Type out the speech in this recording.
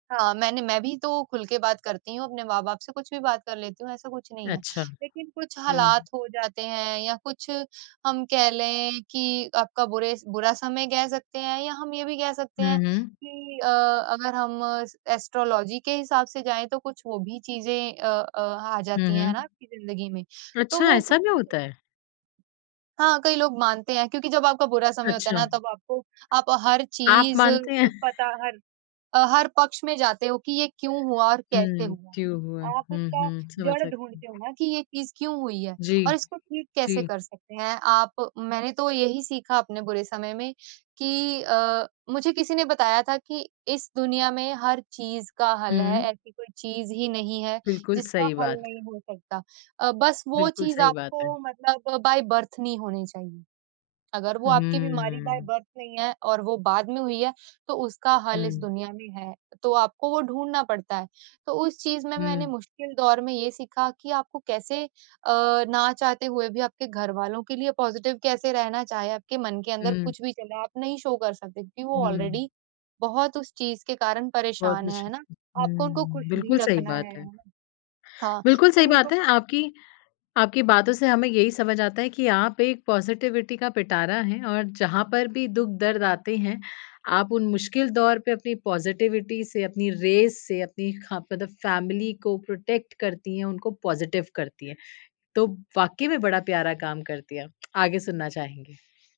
हाँ, मैंने मैं भी तो खुल के बात करती हूँ, अपने माँ बाप से, कुछ भी बात कर लेती हूँ, ऐसा कुछ नहीं है, अच्छा। लेकिन कुछ हुँ। हालात हो जाते हैं या कुछ हम कह लें कि आपका बुरे बुरा समय कह सकते हैं या हम ये भी कह सकते हुँ, हैं हुँ। कि अ, अगर हम एस्ट्रोलॉज़ी के हिसाब से जाएँ, तो कुछ वो भी चीज़ें अ अ, आ हुँ, जाती हैं है ना हुँ। आपकी ज़िंदगी में तो अच्छा, वो ऐसा कुछ भी होता है? हाँ, कई लोग मानते हैं क्योंकि जब आपका बुरा समय होता है ना, अच्छा। तब आपको आप हर आप चीज़ अ, मानते हैं? पता हर हर पक्ष में जाते हो कि ये क्यों हुआ और कैसे हुँ, हुआ? क्यों हुआ? आप हुँ, उसका हुँ, समझ जड़ सकती हूँ। ढूँढते हो ना कि ये चीज़ क्यों हुई है? जी, और इसको ठीक कैसे जी। कर सकते हैं, आप मैंने तो यही सीखा अपने बुरे समय में कि अ, मुझे किसी ने बताया था कि इस दुनिया में हर चीज़ का हल है, हुँ। ऐसी कोई चीज़ ही नहीं है बिल्कुल, जिसका सही हल बात। नहीं हो सकता अ, बस वो बिल्कुल, चीज़ सही बात है। आपको मतलब बाइ बर्थ नहीं होनी चाहिए। अगर वो आपकी बीमारी बाइ हम्म। बर्थ नहीं है और वो बाद में हुई है, तो उसका हल इस हुँ। दुनिया में है। तो आपको वो ढूँढना पड़ता है, तो उस चीज़ में मैंने हुँ। मुश्किल दौर में ये सीखा कि आपको कैसे अ, ना चाहते हुए भी आपके घरवालों के लिए पॉज़िटिव कैसे रहना, चाहे आपके मन के अंदर हुँ। कुछ भी चल रहा है, आप नहीं शो कर सकते क्योंकि वो हुँ। ऑलरेडी बहुत उस चीज़ के कारण बहुत परेशान है, कुछ। है ना? आपको उनको खुश हुँ। भी बिल्कुल सही रखना है, बात है है। ना, हाँ बिल्कुल सही तो बात उनको है आपकी आपकी बातों से हमें यही समझ आता है कि आप एक पॉज़िटिविटी का पिटारा हैं और जहाँ पर भी दुख दर्द आते हैं, आप उन मुश्किल दौर पे अपनी पॉज़िटिविटी से, अपनी रेस से, अपनी खा मतलब फैमिली को प्रोटेक्ट करती हैं, उनको पॉज़िटिव करती हैं। तो वाक़ई में बड़ा प्यारा काम करती है आप, आगे सुनना चाहेंगे।